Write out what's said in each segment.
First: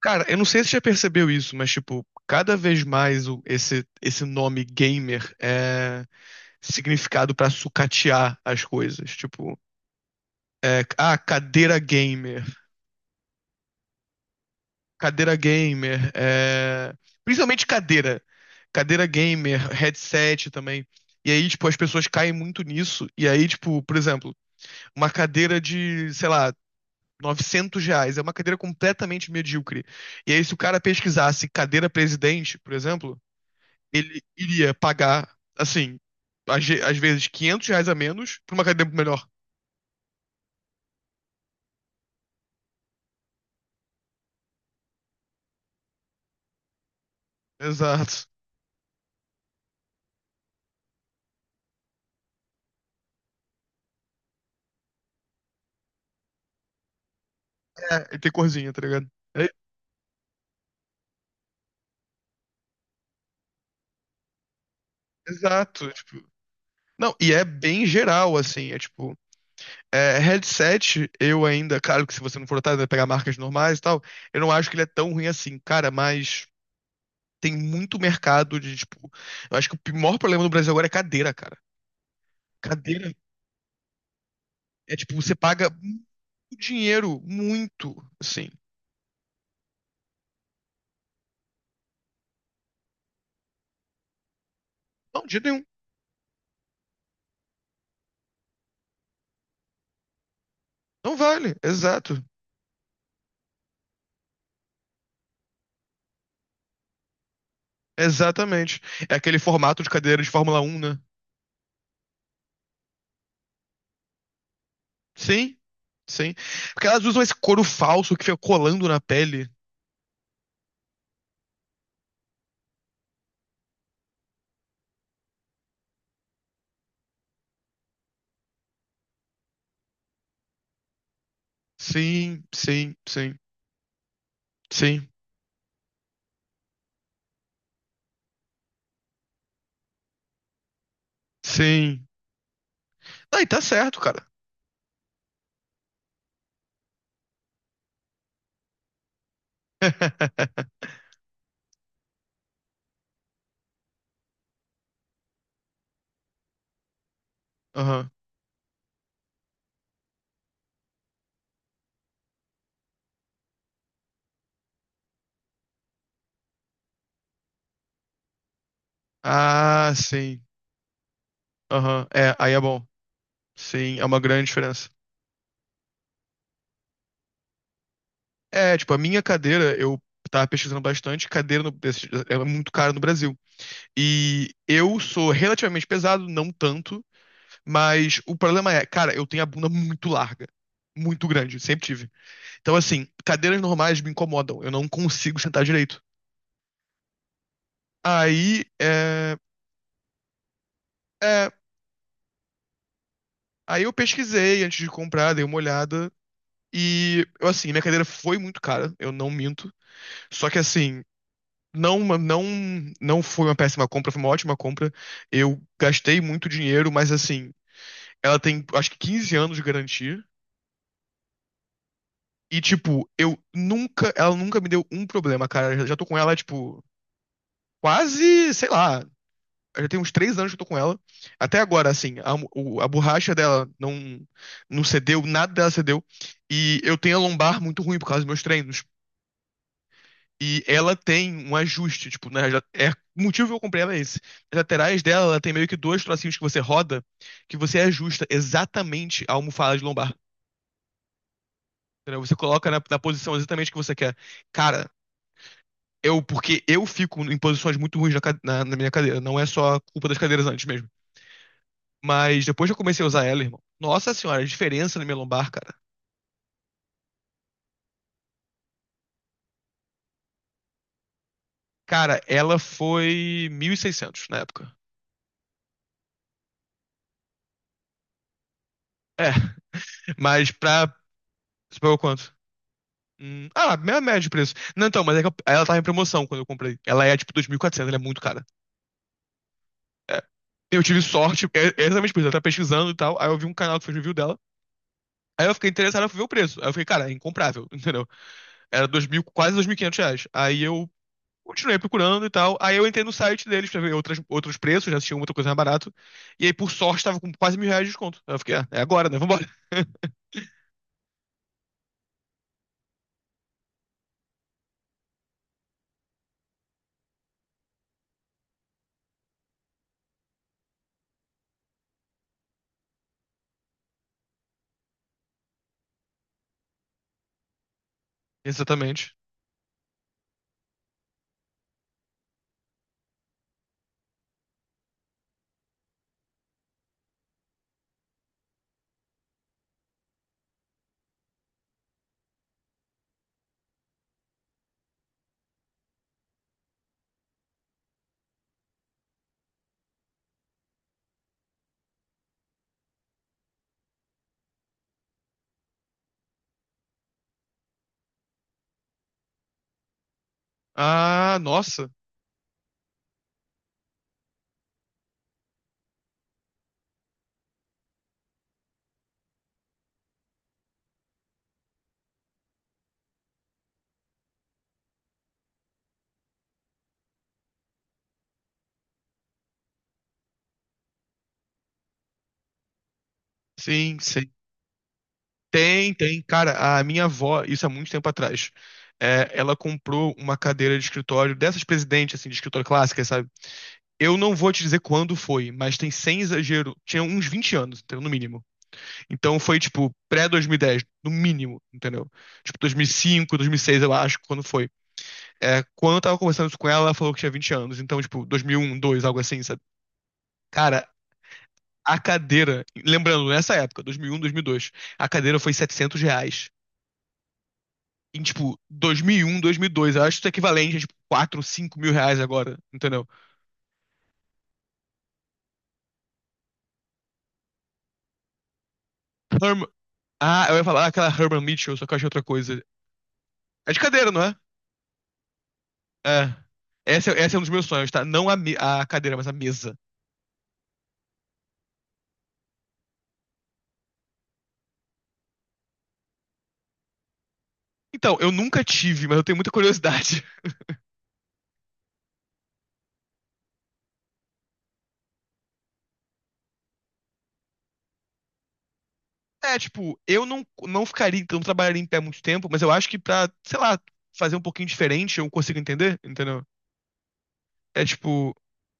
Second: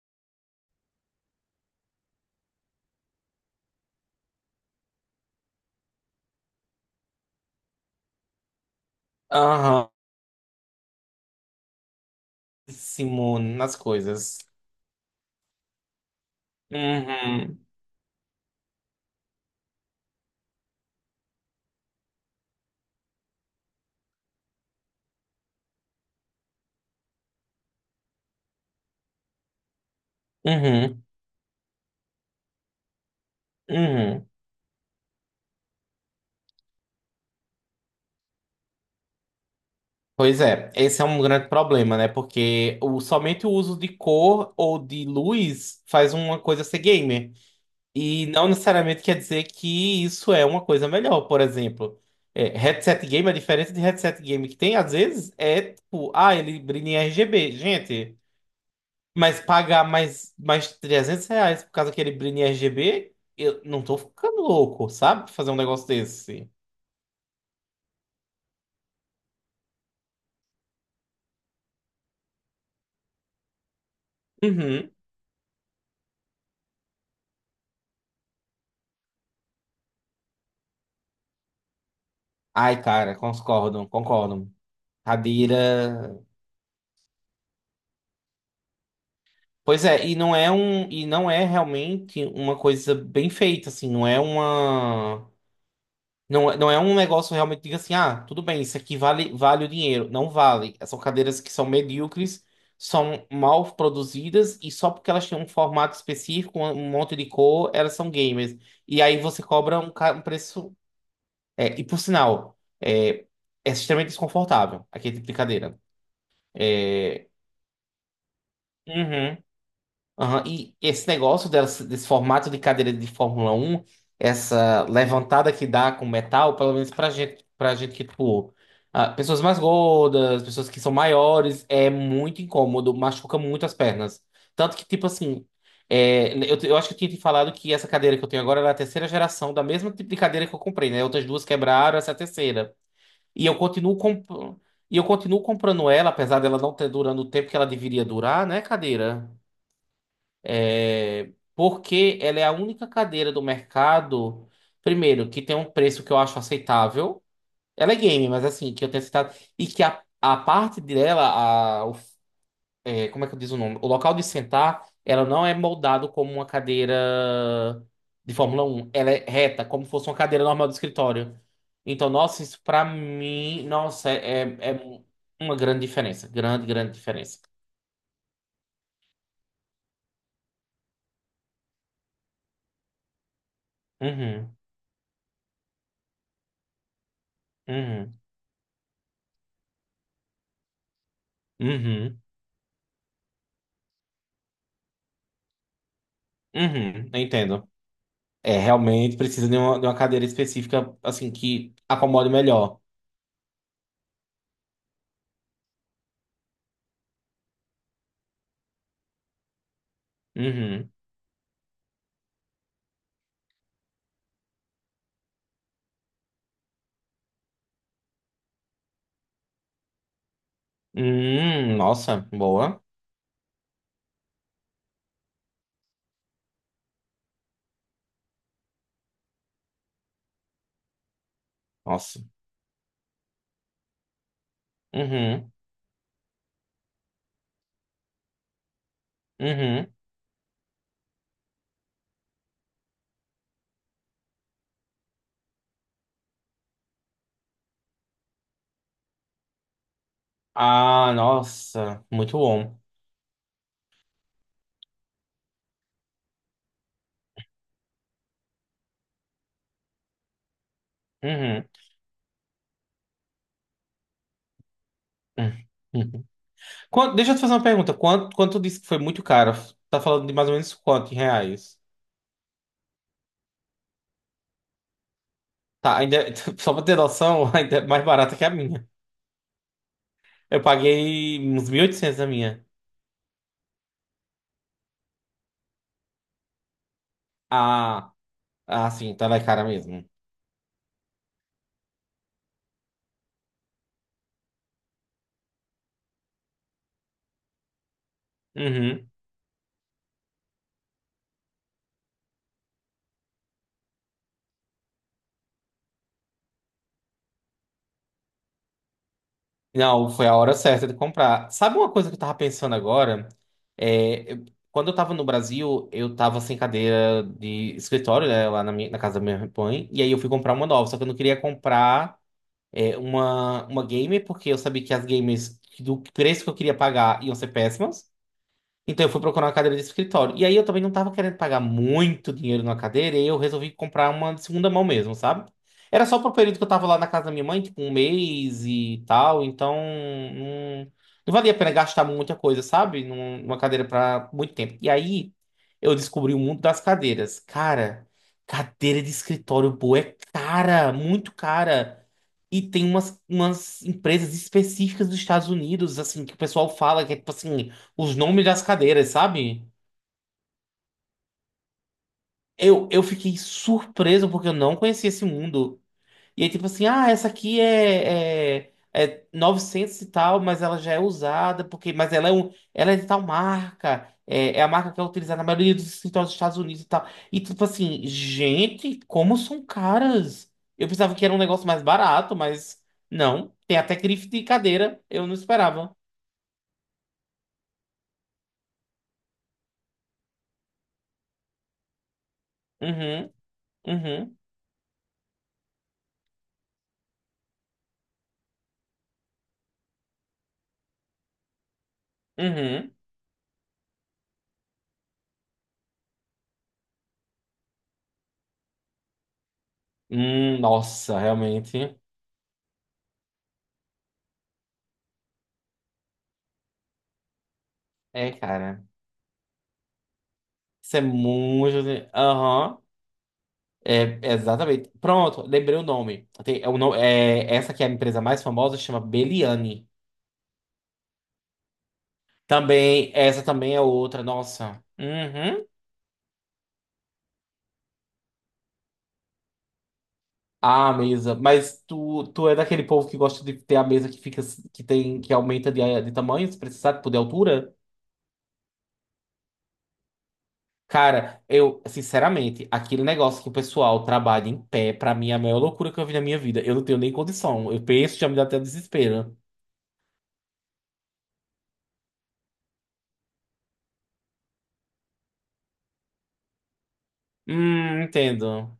Cara, eu não sei se você já percebeu isso, mas, tipo, cada vez mais esse nome gamer é significado pra sucatear as coisas. Tipo, Aham, é, ah, cadeira gamer, Simone, nas coisas. cadeira gamer, Uhum, principalmente cadeira, cadeira gamer, headset também. E aí, tipo, as pessoas caem muito nisso. E aí, tipo, por exemplo, uma cadeira de, sei lá, 900 reais, é uma cadeira completamente medíocre. E aí, se o cara uhum, pesquisasse cadeira presidente, por exemplo, ele uhum. iria pagar, assim, às vezes 500 reais a menos pra uma academia melhor. Pois é, esse é um grande problema, né? Porque o, somente o uso de cor ou de luz faz uma coisa ser gamer. Exato. E não necessariamente quer dizer que isso é uma coisa melhor. Por exemplo, headset game, a diferença de headset game que tem, às vezes, é tipo, ah, ele brilha em RGB. É, Gente. e tem corzinha, tá ligado? Mas É, pagar mais R$ 300 por causa daquele brilho RGB, eu não tô ficando louco, sabe? Fazer um negócio exato. Tipo, desse. não, e é bem geral, assim, é tipo. É, headset, eu ainda, claro que se você não for otário, vai pegar marcas normais e tal. Eu não acho que ele é Uhum. tão ruim assim, cara, mas tem muito mercado de, tipo. Eu acho que o maior problema do Brasil agora é cadeira, cara. Ai, Cadeira cara, concordo, concordo. é tipo, você paga muito Cadeira. dinheiro, muito, assim. Pois é, e não é um, e não é realmente uma coisa bem feita, assim, não é Não, uma. de jeito nenhum. Não, não é um negócio realmente, diga assim, ah, tudo bem, isso aqui vale, vale o dinheiro. Não vale. São Não cadeiras que vale, são exato. medíocres, são mal produzidas e só porque elas têm um formato específico, um monte de cor, elas são gamers. Exatamente. E É aí aquele você cobra formato de um, cadeira um de Fórmula preço. 1, né? É, e por sinal, é extremamente desconfortável aquele tipo de Sim, cadeira. sim. Porque elas usam É, esse couro falso que fica colando na uhum. pele. Aham. E esse negócio desse formato de cadeira de Fórmula 1, essa levantada que dá com metal, pelo menos pra gente que, tipo, ah, pessoas mais gordas, pessoas que são maiores, é muito Sim, incômodo, sim, machuca sim, muito as pernas. Tanto que, tipo sim, assim, eu acho que eu tinha te falado que essa cadeira que eu tenho agora era a terceira geração da mesma tipo de cadeira que eu comprei, né? Outras duas quebraram, sim. essa é a terceira. Aí E eu tá continuo certo, cara. comp... E eu continuo comprando ela, apesar dela não ter durando o tempo que ela deveria durar, né, cadeira? É, porque ela é a única cadeira do mercado, primeiro, que tem um preço que eu acho aceitável. Ela é Aham. game, mas assim, que eu tenho aceitado. E que a parte dela, a, o- como é que eu diz o nome? O local de sentar, ela não é moldado como uma cadeira de Fórmula 1. Ela é reta, como Ah, fosse uma sim. cadeira normal do escritório. Aham. Então, É, nossa, aí é isso bom. pra mim, Sim, é nossa, uma é, grande é diferença. é uma grande diferença. Grande, grande diferença. É, tipo, a minha cadeira, eu tava pesquisando bastante, cadeira no, é muito cara no Brasil. E Uhum, eu sou relativamente pesado, não tanto, uhum, mas o problema é, cara, eu tenho a bunda muito larga. Muito grande, sempre tive. uhum, Então, assim, cadeiras normais me incomodam. Eu não consigo sentar direito. uhum. Entendo. É, Aí, realmente precisa de uma, cadeira específica, assim, é, que acomode melhor. aí eu pesquisei antes de comprar, dei uma olhada. E, eu, assim, minha cadeira foi muito cara, eu não minto. Só que, Uhum. assim, não, não foi uma péssima compra, foi uma ótima compra. Eu gastei muito dinheiro, mas, assim, ela tem, acho que 15 anos de garantia. Nossa, E, boa. tipo, eu nunca. Ela nunca me deu um problema, cara. Eu já tô com ela, tipo, quase, sei lá. Já tem uns três anos que eu tô com ela. Até agora, assim, Nossa. A borracha dela não, não cedeu, nada Uhum. dela cedeu. E eu tenho a lombar muito ruim por causa dos meus treinos. Uhum. E ela tem um ajuste, tipo, né? É, o motivo que eu comprei ela é esse. As laterais dela, ela tem meio que dois trocinhos que você roda, que você ajusta exatamente a almofada de lombar. Ah, nossa, Entendeu? Você muito coloca bom. na posição exatamente que você quer. Cara, eu, porque eu fico em posições muito ruins na minha cadeira. Não é só a culpa das cadeiras antes mesmo. Uhum. Mas depois que eu comecei a usar ela, irmão, nossa senhora, a diferença na minha lombar, cara. Uhum. Deixa eu te fazer uma pergunta. Quanto tu disse que foi muito caro? Tá falando de mais ou menos quanto em reais? Cara, ela foi 1.600 na época. Tá, ainda, só pra ter noção, ainda é mais barata que a minha. É, mas Eu pra. paguei uns Você mil e pagou oitocentos a quanto? minha. Minha média de preço. Não, então, mas é que ela tava em promoção quando eu comprei. Ela é tipo 2.400, ela é Ah, muito cara. ah, sim, tá lá cara mesmo. É. Eu tive sorte, é exatamente por isso. Eu tava pesquisando e tal. Aí eu vi um canal que fez review dela. Aí eu fiquei interessado, eu fui ver o preço. Aí eu fiquei, cara, é incomprável, entendeu? Era dois Uhum. mil quase dois mil e quinhentos reais. Aí eu continuei procurando e tal. Aí eu entrei no site deles pra ver outros preços, já tinha muita coisa mais barato. E aí, por sorte, tava com quase 1.000 reais de desconto. Aí eu fiquei, ah, é agora, né? Vambora. Não, foi a hora certa de comprar. Sabe uma coisa que eu tava pensando agora? É, quando eu tava no Brasil, eu tava sem cadeira de escritório, né, lá na casa da minha mãe, e aí eu fui comprar uma nova, só que eu não queria comprar uma gamer, porque eu sabia que as gamers do preço que eu queria pagar iam ser péssimas. Então eu Exatamente. fui procurar uma cadeira de escritório. E aí eu também não tava querendo pagar muito dinheiro numa cadeira, e eu resolvi comprar uma de segunda mão mesmo, sabe? Era só pro período que eu tava lá na casa da minha mãe, tipo um mês e tal, então não, não valia a pena gastar muita coisa, sabe? Numa cadeira pra muito tempo. E aí eu descobri o mundo das cadeiras. Cara, cadeira de escritório boa é cara, muito cara. E tem umas empresas específicas dos Estados Unidos, assim, que o pessoal fala que é tipo assim os nomes das cadeiras, sabe? Ah, nossa. Eu fiquei surpreso porque eu não conhecia esse mundo. E aí, tipo assim, ah, essa aqui é, é 900 e tal, mas ela já é usada, porque, mas ela é, ela é de tal marca, é a marca que é utilizada na maioria dos escritórios dos Estados Unidos e tal. E tipo assim, gente, como são caras? Eu pensava que era um negócio mais barato, mas não. Tem até Sim, grife sim. de cadeira, eu não esperava. Tem, tem. Cara, a minha avó, isso há muito tempo atrás, ela comprou uma cadeira de escritório dessas presidentes, assim, de escritório clássica, sabe? Uhum, Eu não uhum, vou te dizer quando foi, mas tem sem exagero, tinha uns 20 anos, então, no mínimo. Então foi, tipo, pré 2010 no mínimo, entendeu? Tipo, uhum. 2005, seis eu acho, quando foi. É, quando eu tava conversando isso com ela, ela falou que tinha 20 anos. Então, tipo, 2001, dois mil e um, dois, algo assim, sabe? Cara, Nossa, realmente. a cadeira... Lembrando, nessa época, um 2001, dois, a cadeira foi 700 reais. Em, É, tipo, cara. 2001, 2002, eu acho que isso é equivalente a, tipo, Isso é quatro, 5 muito. mil reais agora, Aham. entendeu? É, exatamente. Pronto, lembrei o nome. Tem, é, o no- é, essa que é a empresa mais famosa chama Herm... Beliane. Ah, eu ia falar aquela Herman Mitchell, só que eu achei outra coisa. Também, essa É também de é cadeira, não outra, é? nossa. Uhum. É. Essa é um dos meus sonhos, tá? Não a cadeira, mas a mesa. Ah, a mesa. Mas tu é daquele povo que gosta de ter a mesa que fica, que tem, que aumenta de tamanho, se precisar, tipo, de altura? Então, eu nunca tive, mas eu tenho muita curiosidade. Cara, eu, sinceramente, aquele negócio que o pessoal trabalha em pé, pra mim é a maior loucura que eu vi na minha vida. Eu não tenho nem condição. Eu penso, já me dá até desespero. É, tipo, eu não, não ficaria, então, não trabalharia em pé muito tempo, mas eu acho que pra, sei lá, fazer um pouquinho diferente, eu consigo entender, entendeu? É tipo, Entendo.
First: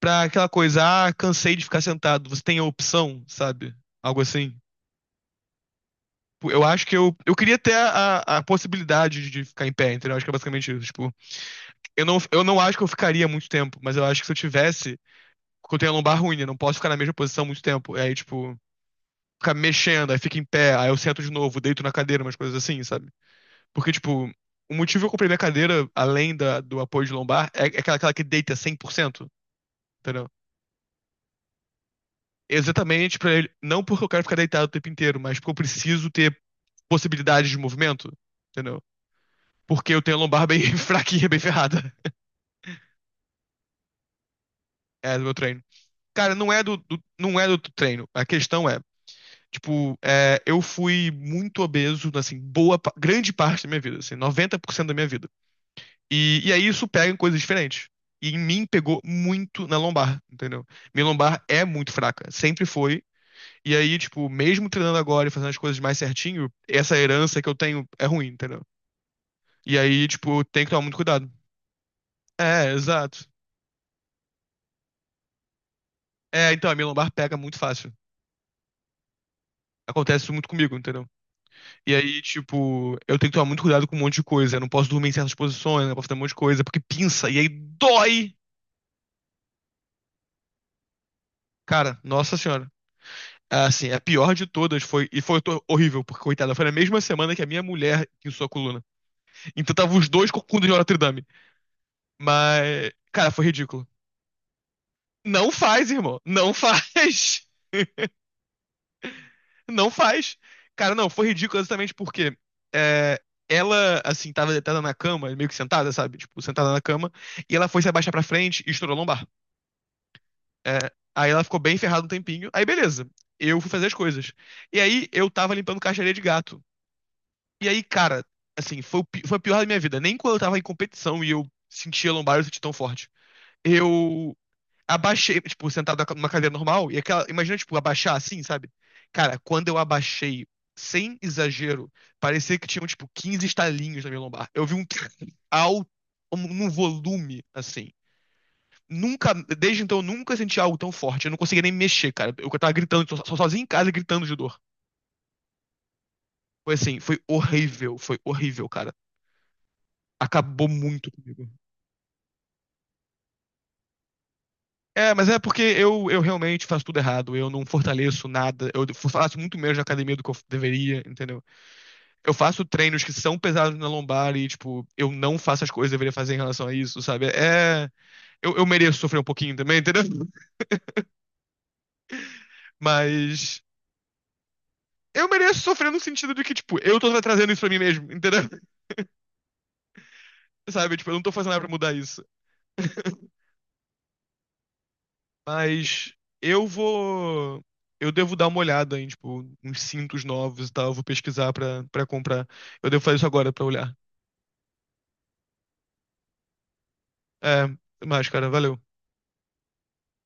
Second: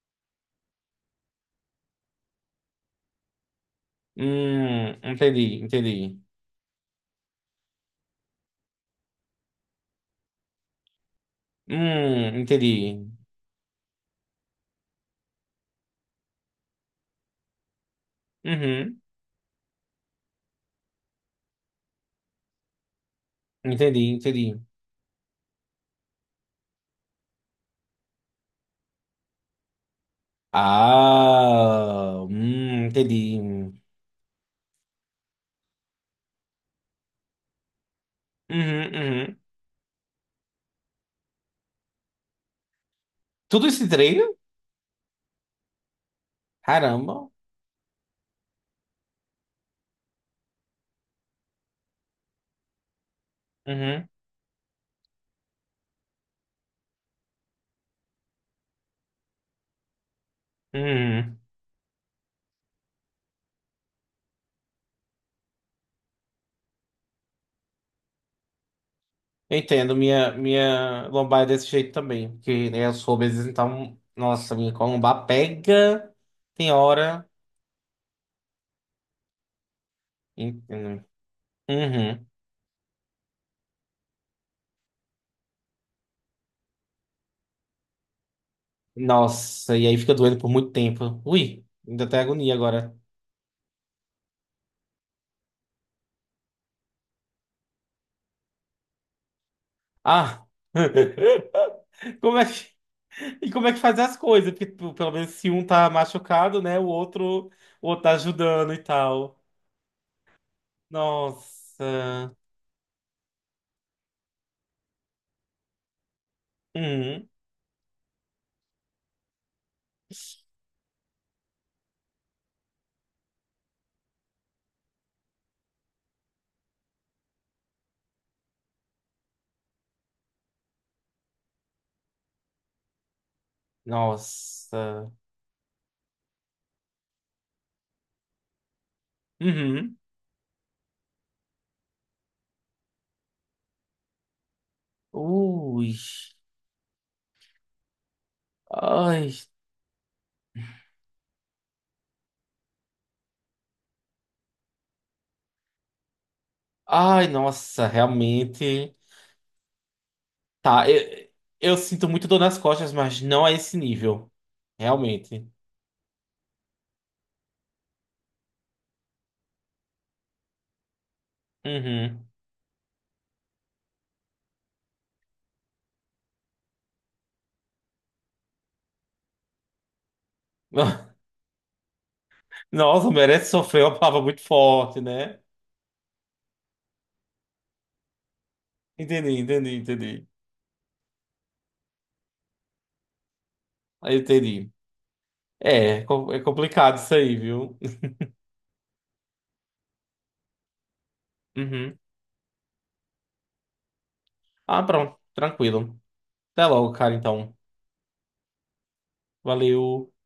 pra aquela coisa, ah, cansei de ficar sentado, você tem a opção, sabe? Algo assim. Entendi, entendi. Tipo, eu acho que eu queria ter a possibilidade de ficar em pé, entendeu? Acho que é basicamente isso. Tipo, eu não acho que eu Entendi. ficaria muito tempo, mas eu acho que se eu tivesse, porque eu tenho a lombar ruim, eu não posso ficar na mesma posição muito tempo. E aí, tipo, Uhum, ficar mexendo, aí fica em pé, aí eu sento de novo, deito na cadeira, umas coisas assim, sabe? Porque, entendi, tipo, entendi. o motivo que eu comprei minha cadeira, além do apoio de lombar, é aquela que deita 100%, entendeu? Ah, Exatamente pra entendi. ele. Uhum, Não porque eu quero ficar deitado o tempo inteiro, mas porque eu preciso ter possibilidades de movimento, entendeu? uhum. Porque eu tenho a lombar bem fraquinha, bem ferrada. Tudo esse treino? É do meu treino. Cara, não é Caramba. não é do treino. A questão é, tipo, eu fui muito obeso, assim, grande parte da minha vida, Uhum, assim, 90% da minha vida. E aí isso pega em coisas diferentes. E em mim pegou muito na lombar, entendeu? Minha uhum. lombar é muito fraca, sempre foi. E aí, tipo, mesmo treinando agora e fazendo as coisas mais certinho, essa herança que eu tenho é ruim, entendeu? Eu E entendo, aí, minha, tipo, tem que tomar muito minha cuidado. lombar é desse jeito também, porque É, né, eu sou exato. obeso, então, nossa, minha lombar pega, É, então, tem a minha lombar hora. pega muito fácil. Acontece isso muito comigo, entendeu? Entendo. E aí, Uhum. tipo, eu tenho que tomar muito cuidado com um monte de coisa. Eu não posso dormir em certas posições, eu não posso fazer um monte de coisa, porque pinça, e aí dói. Nossa, e aí fica doendo por muito tempo. Ui, Cara, ainda tem nossa agonia senhora. agora. Assim, a pior de todas foi. E foi horrível, porque, coitada, foi na mesma semana que a minha mulher pinçou a coluna. Então tava os dois com Ah! coluna de Notre Dame. Como é que, Mas, cara, foi como é que ridículo. faz as coisas? Porque, tipo, pelo menos se Não um tá faz, irmão. Não machucado, né? O faz. outro, o outro tá ajudando e tal. Não faz. Cara, não, foi ridículo exatamente Nossa. porque é, ela, assim, tava deitada na cama, meio que sentada, sabe? Tipo, sentada na cama. Uhum. E ela foi se abaixar pra frente e estourou a lombar. É, aí ela ficou bem ferrada um tempinho. Aí, beleza. Eu fui fazer as coisas. E aí, eu tava limpando caixa de areia de gato. E aí, cara, assim, foi a pior da minha vida. Nem quando eu tava em competição e eu sentia lombar, eu senti tão forte. Eu Nossa. abaixei, tipo, sentado numa cadeira normal, e aquela. Imagina, tipo, abaixar assim, sabe? Cara, quando eu Uhum. abaixei, sem exagero, parecia que tinham, tipo, 15 estalinhos na minha lombar. Eu vi um alto, Ui. Num volume, assim. Nunca, Ai. desde então, eu nunca senti algo tão forte. Eu não conseguia nem mexer, cara. Eu tava gritando, sozinho em casa, gritando de dor. Foi assim, Ai, nossa, foi horrível, cara. realmente. Acabou Tá, muito eu, comigo. eu sinto muito dor nas costas, mas não a esse nível. É, mas é Realmente. porque eu realmente faço tudo errado. Eu não fortaleço nada. Eu faço muito menos na academia do que eu deveria, entendeu? Uhum. Eu faço treinos que são pesados na lombar e, tipo, eu não faço as coisas que eu deveria fazer em relação a isso, sabe? É. Eu mereço sofrer um pouquinho também, entendeu? Nossa, merece Mas. sofrer uma palavra muito forte, Eu né? mereço sofrer no sentido de que, tipo, eu tô trazendo isso pra mim mesmo, entendeu? Entendi, entendi, entendi. Sabe? Tipo, eu não tô fazendo nada pra mudar isso. Aí eu entendi. É, é Mas. co- é Eu complicado isso aí, vou. viu? Eu devo dar uma olhada em, tipo, uns cintos novos e tal. Eu vou pesquisar pra, Uhum. pra comprar. Eu devo fazer isso agora pra olhar. Ah, pronto. Tranquilo. Até logo, cara, então. É, até mais, cara. Valeu. Valeu.